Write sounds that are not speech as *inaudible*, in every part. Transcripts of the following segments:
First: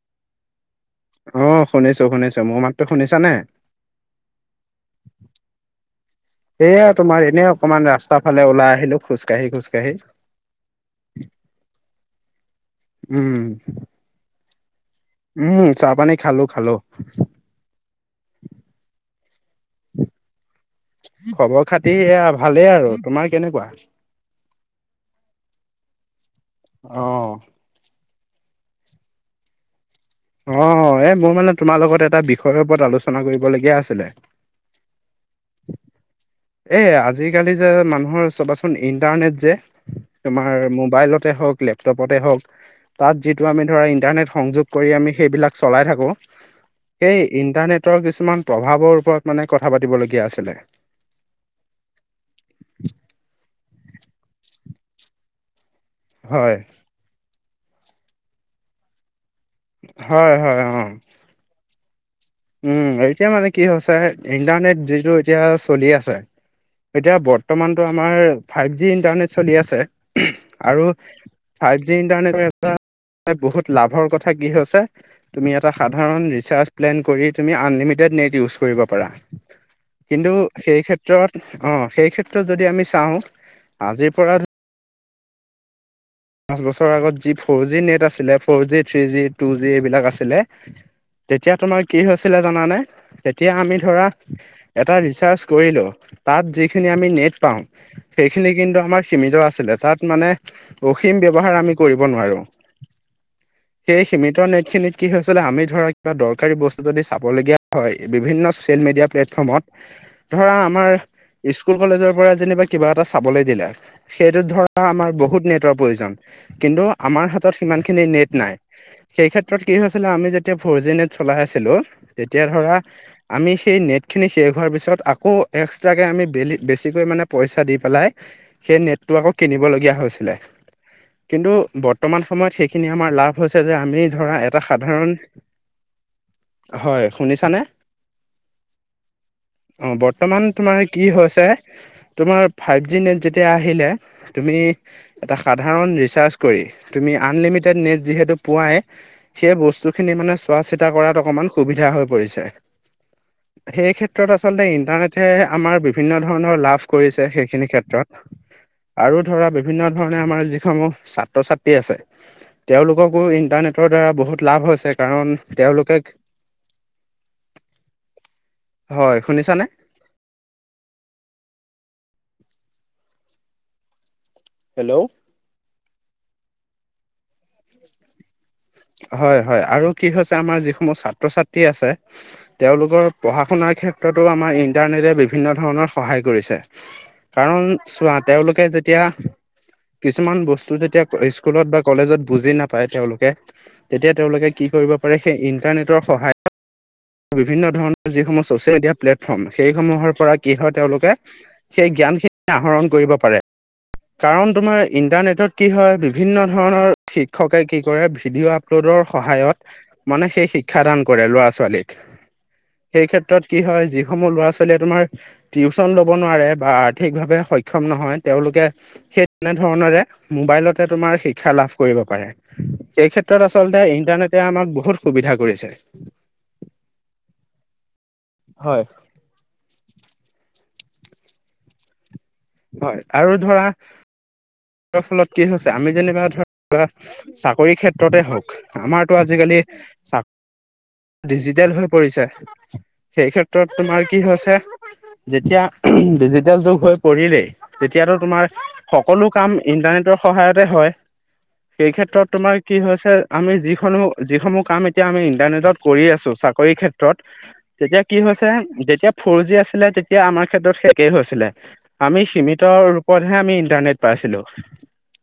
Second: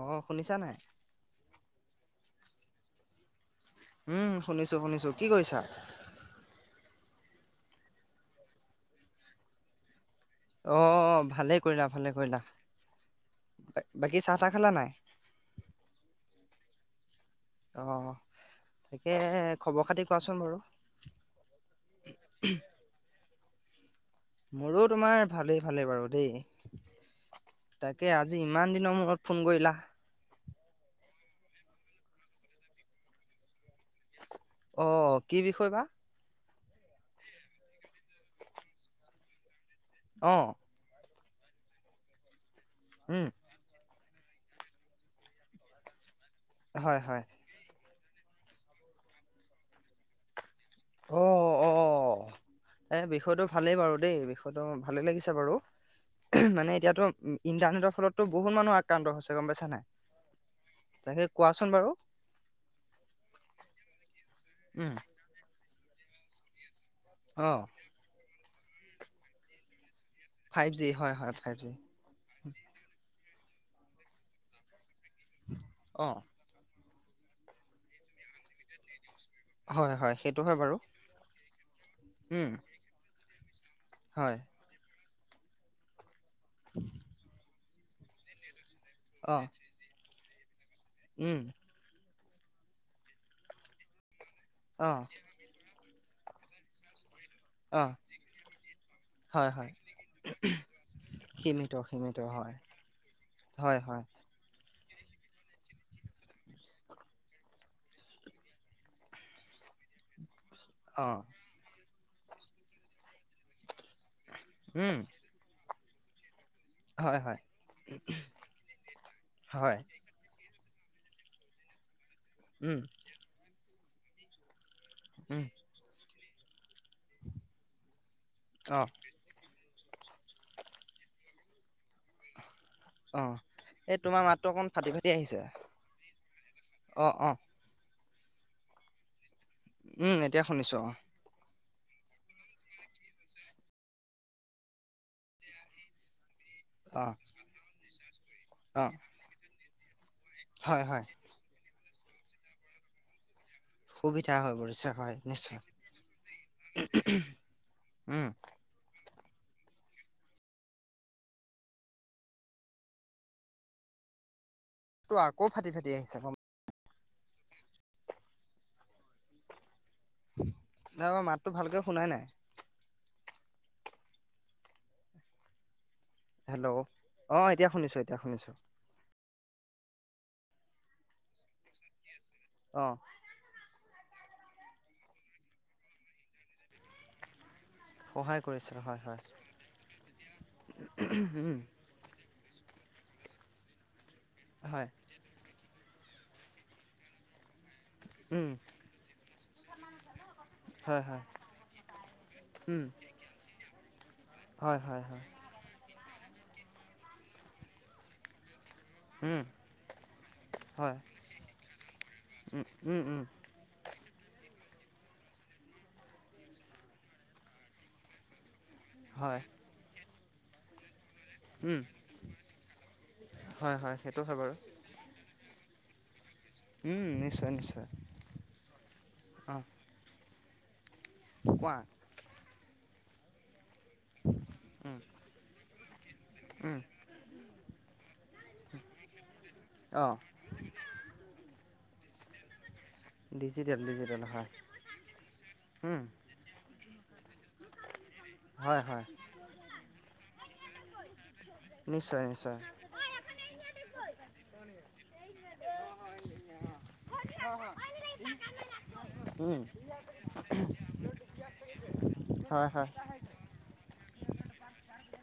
অ শুনিছা নাই? অ শুনিছো শুনিছো। মোৰ মাততো শুনিছা নে? উম শুনিছো শুনিছো। কি কৰিছা? এইয়া তোমাৰ এনেই অকণমান ৰাস্তা ফালে ওলাই আহিলো খোজকাঢ়ি খোজকাঢ়ি। অ ভালেই কৰিলা ভালে কৰিলা। উম, বাকী চাহ তাহ খালা নাই? উম চাহ পানী খালো খালো। অ তাকে খবৰ খাতি কোৱাচোন বাৰু? খবৰ খাতি এয়া ভালেই আৰু। তোমাৰ কেনেকুৱা? মোৰো তোমাৰ ভালেই ভালেই বাৰু দেই। অ', তাকে আজি ইমান দিনৰ মূৰত ফোন কৰিলা। অ এ মোৰ মানে তোমাৰ লগত এটা বিষয়ৰ ওপৰত আলোচনা কৰিবলগীয়া আছিলে। অ কি বিষয় বা এ আজিকালি যে মানুহৰ চাবাচোন ইণ্টাৰনেট যে অ তোমাৰ মোবাইলত তে হওক, লেপটপতে হওক তাত উম যিটো আমি ধৰা ইন্টাৰনেট সংযোগ কৰি আমি সেইবিলাক চলাই থাকো। হয় হয় সেই ইন্টাৰনেট কিছুমান প্ৰভাৱৰ ওপৰত মানে কথা পাতিবলগীয়া আছিলে। অ অ এ বিষয়টো ভালেই বাৰু দেই বিষয়, হয়টো ভালেই লাগিছে বাৰু হয়। মানে এতিয়াতো ইণ্টাৰনেটৰ ফলততো বহুত মানুহ আ, তান্দ হৈছে গম পাইছা নাই হয় হয় অ তাকে কোৱাচোন বাৰু। উম এতিয়া মানে কি হৈছে ইণ্টাৰনেট উম যিটো এতিয়া চলি আছে। এতিয়া অ বৰ্তমানটো আমাৰ ফাইভ জি ইণ্টাৰনেট চলি আছে। ফাইভ আৰু জি হয় হয় ফাইভ জি ইণ্টানেটৰ বহুত লাভৰ কথা কি হৈছে তুমি এটা অ সাধাৰণ ৰিচাৰ্জ, প্ৰেলেন‌ কৰি তুমি আন লিমিটেট নেট ইউজ‌ কৰিব পাৰা। হয়, হয়, কিন্তু সেইটো হয় বাৰু। সেই ক্ষেত্ৰত অ সেই ক্ষেত্ৰত উম, যদি আমি চাওঁ আজিৰ হয়, পৰা। পাঁচ বছৰৰ আগত যি ফ'ৰ জি নেট আছিলে four G three G two অ', জি এইবিলাক আছিলে। উম, তেতিয়া তোমাৰ কি হৈছিলে জানানে তেতিয়া আমি ধৰা এটা অ', ৰিচাৰ্জ। কৰিলো তাত যিখিনি আমি নেট, পাওঁ অ', সেইখিনি কিন্তু আমাৰ সীমিত হয়, হয়, আছিলে তাত মানে। অসীম ব্যৱহাৰ আমি সীমিত, কৰিব সীমিত নোৱাৰো হয়, হয়, হয়, সেই, সিমিটৰ নেট খিনিত কি হৈছিলে আমি ধৰা কিবা দৰকাৰী বস্তু যদি চাবলগীয়া হয় বিভিন্ন চচিয়েল মিডিয়া প্লেফ প্ৰমত ধৰা আমাৰ অ', স্কুল কলেজৰ পৰা যেনিবা কিবা এটা চাবলৈ দিলে সেইটোত ধৰা উম, আমাৰ বহুত নেট, প্ৰযোজন কিন্তু হয়, আমাৰ হয়, হাতত সিমান খিনি নেট ন সেই ক্ষেত্ৰত হয়, কি হৈছিলে আমি যে এতিয়া ফ'ৰ জি নেট চলাই আছিলো তেতিয়া ধৰা উম, আমি সেই নেট খিনি শেষ হোৱাৰ পিছত। আকৌ উম, এক্সটাকে আমি বেলি বেছিকৈ মানে পইচা দি পেলাই সেই অ', নেটটো আকৌ। কিনিবলগীয়া হৈছিলে। কিন্তু বৰ্তমান সময়ত সেইখিনি আমাৰ অ', লাভ হৈছে যে এই আমি তোমাৰ ধৰা মাতটো এটা অকণ ফাটি ফাটি সাধাৰণ। আহিছে। হয় অ', অ', শুনিছানে। অ উম, এতিয়া বৰ্তমান তোমাৰ শুনিছোঁ অ', কি হৈছে। তোমাৰ ফাইভ জি নেট যেতিয়া আহিলে তুমি এটা সাধাৰণ ৰিচাৰ্জ। তুমি অ', আনলিমিটেড নেট যিহেতু পোৱাই। অ', সেই বস্তু খিনি মানে চোৱা হয়, চিতা হয়, কৰাত অকমান সুবিধা হৈ পৰিছে। সেই সুবিধা ক্ষেত্ৰত হৈ আচলতে পৰিছে হয়, ইন্টাৰনেটে নিশ্চয়, আমাৰ বিভিন্ন ধৰণৰ লাভ কৰিছে সেইখিনি ক্ষেত্ৰত। উম, আৰু ধৰা বিভিন্ন ধৰণে আমাৰ যিসমূহ ছাত্ৰ ছাত্ৰী আছে। তেওঁলোককো ইণ্টাৰনেটৰ দ্বাৰা বহুত লাভ হৈছে তো কাৰণ আকৌ ফাটি ফাটি তেওঁলোকে, আহিছে গম হয় শুনিছানে। নাই মই মাতটো ভালকে শুনাই নাই। হেল্ল', হেল্ল' অ এতিয়া শুনিছোঁ এতিয়া শুনিছোঁ। হয় হয় আৰু কি হৈছে আমাৰ যিসমূহ ছাত্ৰ ছাত্ৰী আছে অ', তেওঁলোকৰ। পঢ়া শুনাৰ ক্ষেত্ৰতো আমাৰ ইন্টাৰনেটে বিভিন্ন ধৰণৰ সহায় কৰিছে। কাৰণ চোৱা সহায় তেওঁলোকে কৰিছে হয়, হয়, যেতিয়া কিছুমান বস্তু যেতিয়া স্কুলত বা, কলেজত বুজি নাপায় তেওঁলোকে তেতিয়া তেওঁলোকে কি হয়, কৰিব পাৰে সেই ইণ্টাৰনেটৰ সহায়ত। বিভিন্ন ধৰণৰ যিসমূহ উম, চচিয়েল মিডিয়া প্লেটফৰ্ম সেইসমূহৰ পৰা কি হয় তেওঁলোকে। সেই জ্ঞান খিনি উম। আহৰণ কৰিব পাৰে কাৰণ হয় তোমাৰ হয় হয় ইণ্টাৰনেটত। কি হয় বিভিন্ন ধৰণৰ শিক্ষকে কি কৰে ভিডিঅ', ৰোধৰ উম সহায়ত মানে সেই শিক্ষ হয় দান কৰে ল'ৰা ছোৱালী। উম উম সেই উম ক্ষেত্ৰত কি হয় যিসমূহ ল'ৰা ছোৱালীয়ে তোমাৰ। টিউচন ল'ব নোৱাৰে বা আৰ্থিকভাৱে সক্ষম নহয় তেওঁলোকে। সেই হয় তেনেধৰণৰে মোবাইলতে তোমাৰ। শিক্ষা লাভ উম কৰিব পাৰে সেই ক্ষেত্ৰত হয় আচলতে হয় সেইটো হয় ইণ্টাৰনেটে বাৰু আমাক বহুত সুবিধা কৰিছে। উম নিশ্চয় নিশ্চয়। হয়। অ। কোৱা? হয় আৰু ধৰা *unintelligible* ফলত কি হৈছে আমি যেনিবা ধৰ উম চাকৰি ক্ষেত্ৰতে হওঁক আমাৰতো আজিকালি। অঁ চা ডিজিটেল হৈ পৰিছে। সেই ক্ষেত্ৰত ডিজিটেল তোমাৰ কি ডিজিটেল হয় হৈছে যেতিয়া উম ডিজিটেল যুগ হৈ পৰিলেই। তেতিয়াতো তোমাৰ হয় হয় সকলো কাম ইন্টাৰনেটৰ সহায়তে হয়। সেই নিশ্চয় ক্ষেত্ৰত তোমাৰ নিশ্চয় কি হৈছে আমি যিখনো যিসমূহ কাম এতিয়া আমি ইন্টাৰনেটত কৰি আছো, চাকৰি ক্ষেত্ৰত ক্ৰত তেতিয়া কি হৈছে, যেতিয়া ফৰ জি উম আছিলে, তেতিয়া আমাৰ ক্ষেত্ৰত একেই হৈছিলে। আমি হয় সীমিত হয় ৰূপতহে আমি ইন্টাৰনেট পাইছিলো।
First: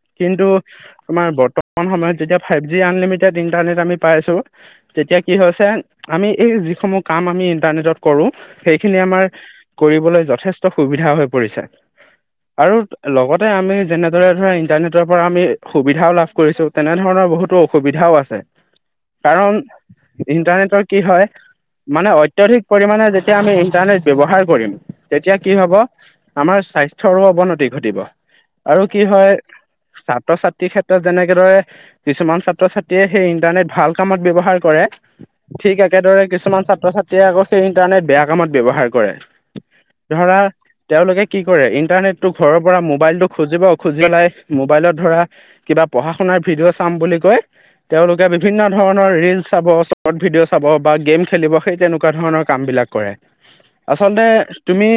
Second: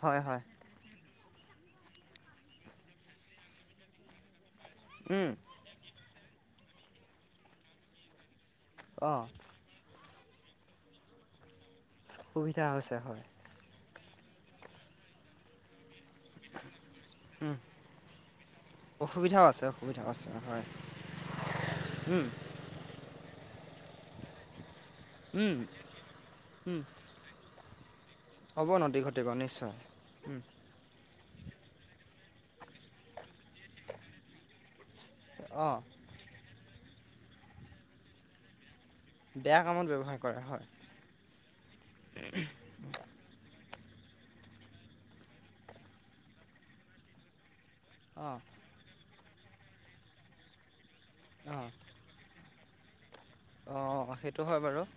হয় হয় কিন্তু আমাৰ বৰ্তমান সময়ত যেতিয়া ফাইভ জি আনলিমিটেড ইণ্টাৰনেট আমি পাইছোঁ, তেতিয়া উম কি হৈছে, আমি এই যিসমূহ কাম আমি ইন্টাৰনেটত কৰো, সেইখিনি অঁ আমাৰ কৰিবলৈ যথেষ্ট সুবিধা হৈ পৰিছে সুবিধা আৰু হৈছে হয় লগত তে আমি যেনেদৰে ধৰা ইণ্টাৰনেটৰ পৰা আমি সুবিধাও লাভ কৰিছো। তেনেধৰণৰ উম বহুতো অসুবিধাও আছে। অসুবিধাও কাৰণ আছে অসুবিধাও আছে হয় ইণ্টাৰনেটৰ কি হয়, মানে উম অত্যধিক পৰিমাণে যেতিয়া আমি ইন্টাৰনেট ব্যৱহাৰ কৰিম, তেতিয়া কি উম হ'ব আমাৰ উম স্বাস্থ ৰো অৱনতি ঘটিব আৰু অৱনতি কি ঘটিব হয় নিশ্চয় উম ছাত্ৰ-ছাত্ৰী ক্ষেত্ৰত যেনেকে ধৰে কিছুমান ছাত্ৰ-ছাত্ৰীয়ে সেই ইন্টাৰনেট ভাল কামত ব্যৱহাৰ কৰে, ঠিক অঁ একেদৰে কিছুমান ছাত্ৰ-ছাত্ৰীয়ে আকৌ সেই ইন্টাৰনেট বেয়া কামত ব্যৱহাৰ কৰে। বেয়া কামত ব্যৱহাৰ ধৰা কৰে হয় তেওঁলোকে কি কৰে ইন্টাৰনেটতো ঘৰৰ পৰা মো মোবাইল টো খুজিব, খুজি পেলাই মোবাইলত ধৰা কিবা পঢ়া শুনাৰ ভিডিঅ' চাম বুলি কৈ, তেওঁলোকে অঁ বিভিন্ন ধৰণৰ ৰীল চাব, শ্বৰ্ট ভিডিঅ' চাব বা গেম খেলিব সেই তেনেকুৱা ধৰণৰ কামবিলাক কৰে। অ আচলতে তুমি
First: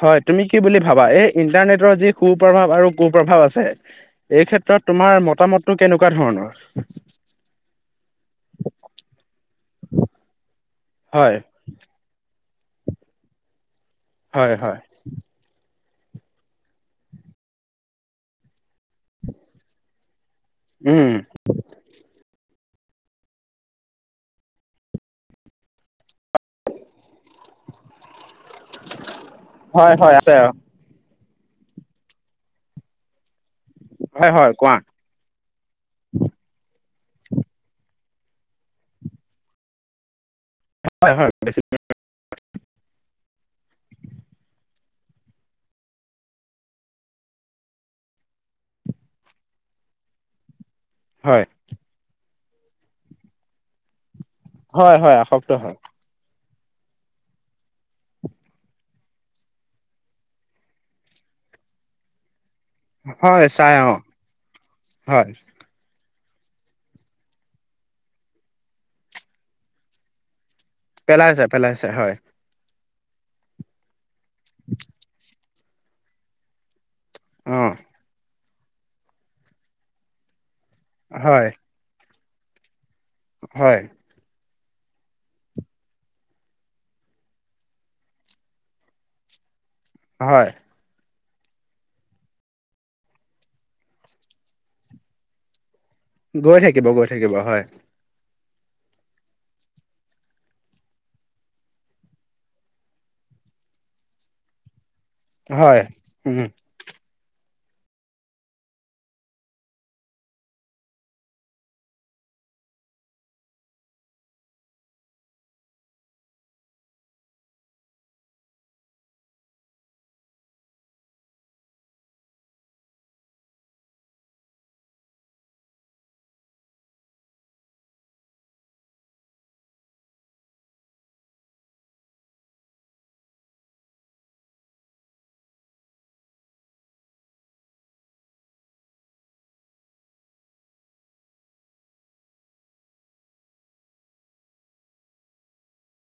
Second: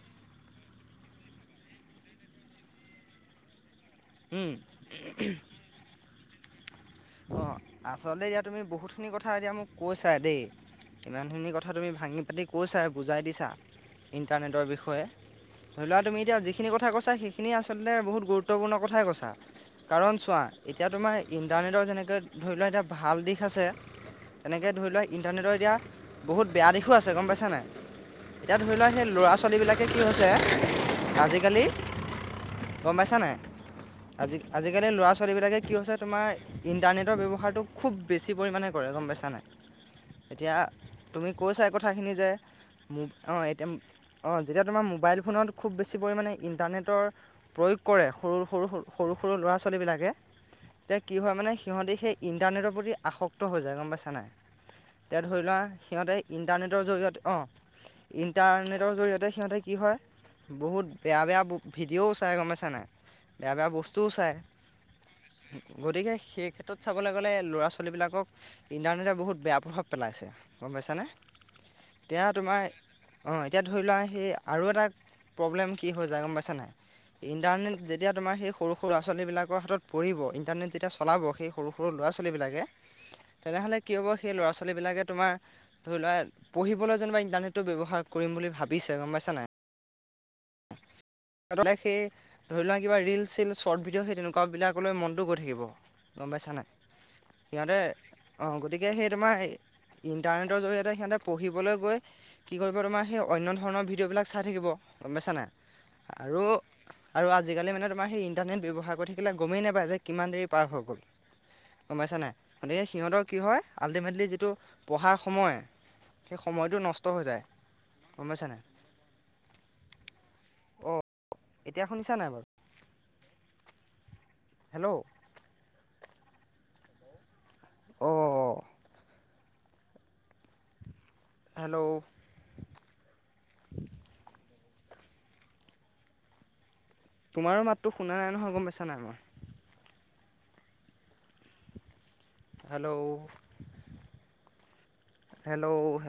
হয় তুমি কি বুলি ভাবা, এই ইণ্টাৰনেটৰ যি সু প্ৰভাৱ আৰু কুপ্ৰভাৱ আছে এই উম ক্ষেত্ৰত তোমাৰ মতামতটো কেনেকুৱা ধৰণৰ? অঁ আচলতে এতিয়া তুমি বহুতখিনি কথা এতিয়া মোক কৈছা দেই, হয়, ইমানখিনি কথ কথা তুমি ভাঙি পাতি কৈছা, বুজাই দিছা হয়, ইণ্টাৰনেটৰ হয়, বিষয়ে ধৰি লোৱা তুমি এতিয়া যিখিনি কথা কৈছা, সেইখিনি আচলতে বহুত গুৰুত্বপূৰ্ণ কথাই কৈছা। কাৰণ চোৱা, এতিয়া উম, তোমাৰ ইণ্টাৰনেটৰ যেনেকৈ ধৰি লোৱা এটা ভাল দিশ আছে তেনেকৈ ধৰি লোৱা ইণ্টাৰনেটৰ এতিয়া বহুত বেয়া দিশো আছে গম পাইছা নাই? এতিয়া ধৰি লোৱাক সেই ল'ৰা-ছোৱালীবিলাকে হয়, কি হয়, হৈছে, আছে অ, আজিকালি গম পাইছা নাই, হয়, আজি হয়, কোৱা। আজিকালি ল'ৰা ছোৱালীবিলাকে কি হৈছে তোমাৰ ইণ্টাৰনেটৰ ব্যৱহাৰটো খুব বেছি পৰিমাণে কৰে গম পাইছা নাই? এতিয়া হয়, তুমি হয়, কৈছা কথাখিনি যে, মোৰ অঁ এটম অঁ যেতিয়া তোমাৰ মোবাইল ফোনত খুব বেছি পৰিমাণে ইণ্টাৰনেটৰ প্ৰয়োগ কৰে। সৰু-সৰু, সৰু-সৰু, সৰু ল'ৰা-ছোৱালীবিলাকে এতিয়া কি হয় মানে সিহঁতি সেই ইণ্টাৰনেটৰ প্ৰতি আসক্ত হৈ যায় গম পাইছা নাই। হয়, হয়, তেতিয়া ধৰি আসক্ত লোৱা হয়, সিহঁতে ইণ্টাৰনেটৰ জৰিয়তে অঁহ, ইণ্টাৰনেটৰ জৰিয়তে সিহঁতে কি হয় বহুত বেয়া বেয়া ভিডিঅ'ও চাই গম পাইছা নাই? হয়, বেয়া বেয়া চাই অ, বস্তুও চাই। হয়, গতিকে সেই ক্ষেত্ৰত চাবলৈ গ'লে ল'ৰা-ছোৱালীবিলাকক ইণ্টাৰনেটে বহুত বেয়া প্ৰভাৱ পেলাইছে। গম পাইছানে, পেলাইছে, পেলাইছে, হয়, এতিয়া তোমাৰ অঁহ এতিয়া ধৰি লোৱা সেই আৰু এটা প্ৰব্লেম কি হৈ যায় গম পাইছা নাই? অ, ইণ্টাৰনেট যেতিয়া তোমাৰ সেই সৰু-সৰু ল'ৰা-ছোৱালীবিলাকৰ হাতত পৰিব, ইণ্টাৰনেট যেতিয়া চলাব হয়, সেই সৰু-সৰু ল'ৰা-ছোৱালীবিলাকে, তেনেহ'লে হয়, কি হ'ব সেই ল'ৰা ছোৱালীবিলাকে তোমাৰ ধৰি লোৱা পঢ়িবলৈ যেনেবা ইণ্টাৰনেটো ব্যৱহাৰ কৰিম বুলি ভাবিছে গম পাইছা নাই। হয়। হাঁত দাইৰেক্ট সেই ধৰি লোৱা কিবা ৰীল চিল। শ্বৰ্ট ভিডিঅ' সেই তেনেকুৱা বিলাক লৈ মনতটো গৈ থাকিব। গম পাইছো গৈ নাই? থাকিব, গৈ থাকিব, হয়, সিহঁতে অঁহ গতিকে সেই তোমাৰ ইণ্টাৰনেটৰ জৰিয়তে সিহঁতে পঢ়িবলৈ গৈ কি কৰিব তোমাৰ সেই অন্য ধৰণৰ ভিডিঅ' বিলাক চাই থাকিব, গম পাইছা নাই হয়, উম, আৰু আৰু আজিকালি মানে তোমাৰ সেই ইণ্টাৰনেট ব্যৱহাৰ কৰি থাকিলে গমেই নাপায় যে, কিমান দেৰি পাৰ হৈ গ'ল। গম পাইছা নাই গতিকে সিহঁতৰ কি হয় আল্টিমেটলি যিটো পঢ়াৰ সময়- সেই সময়টো নষ্ট হৈ যায়, গম পাইছা নাই। অঁহ, এতিয়া শুনিছা নাই বাৰু? হেল্ল' অহঁ অহঁ হেল্ল' তোমাৰ মাতটো শুনা নাই নহয়, গম পাইছা নাই মই? Hello hello hello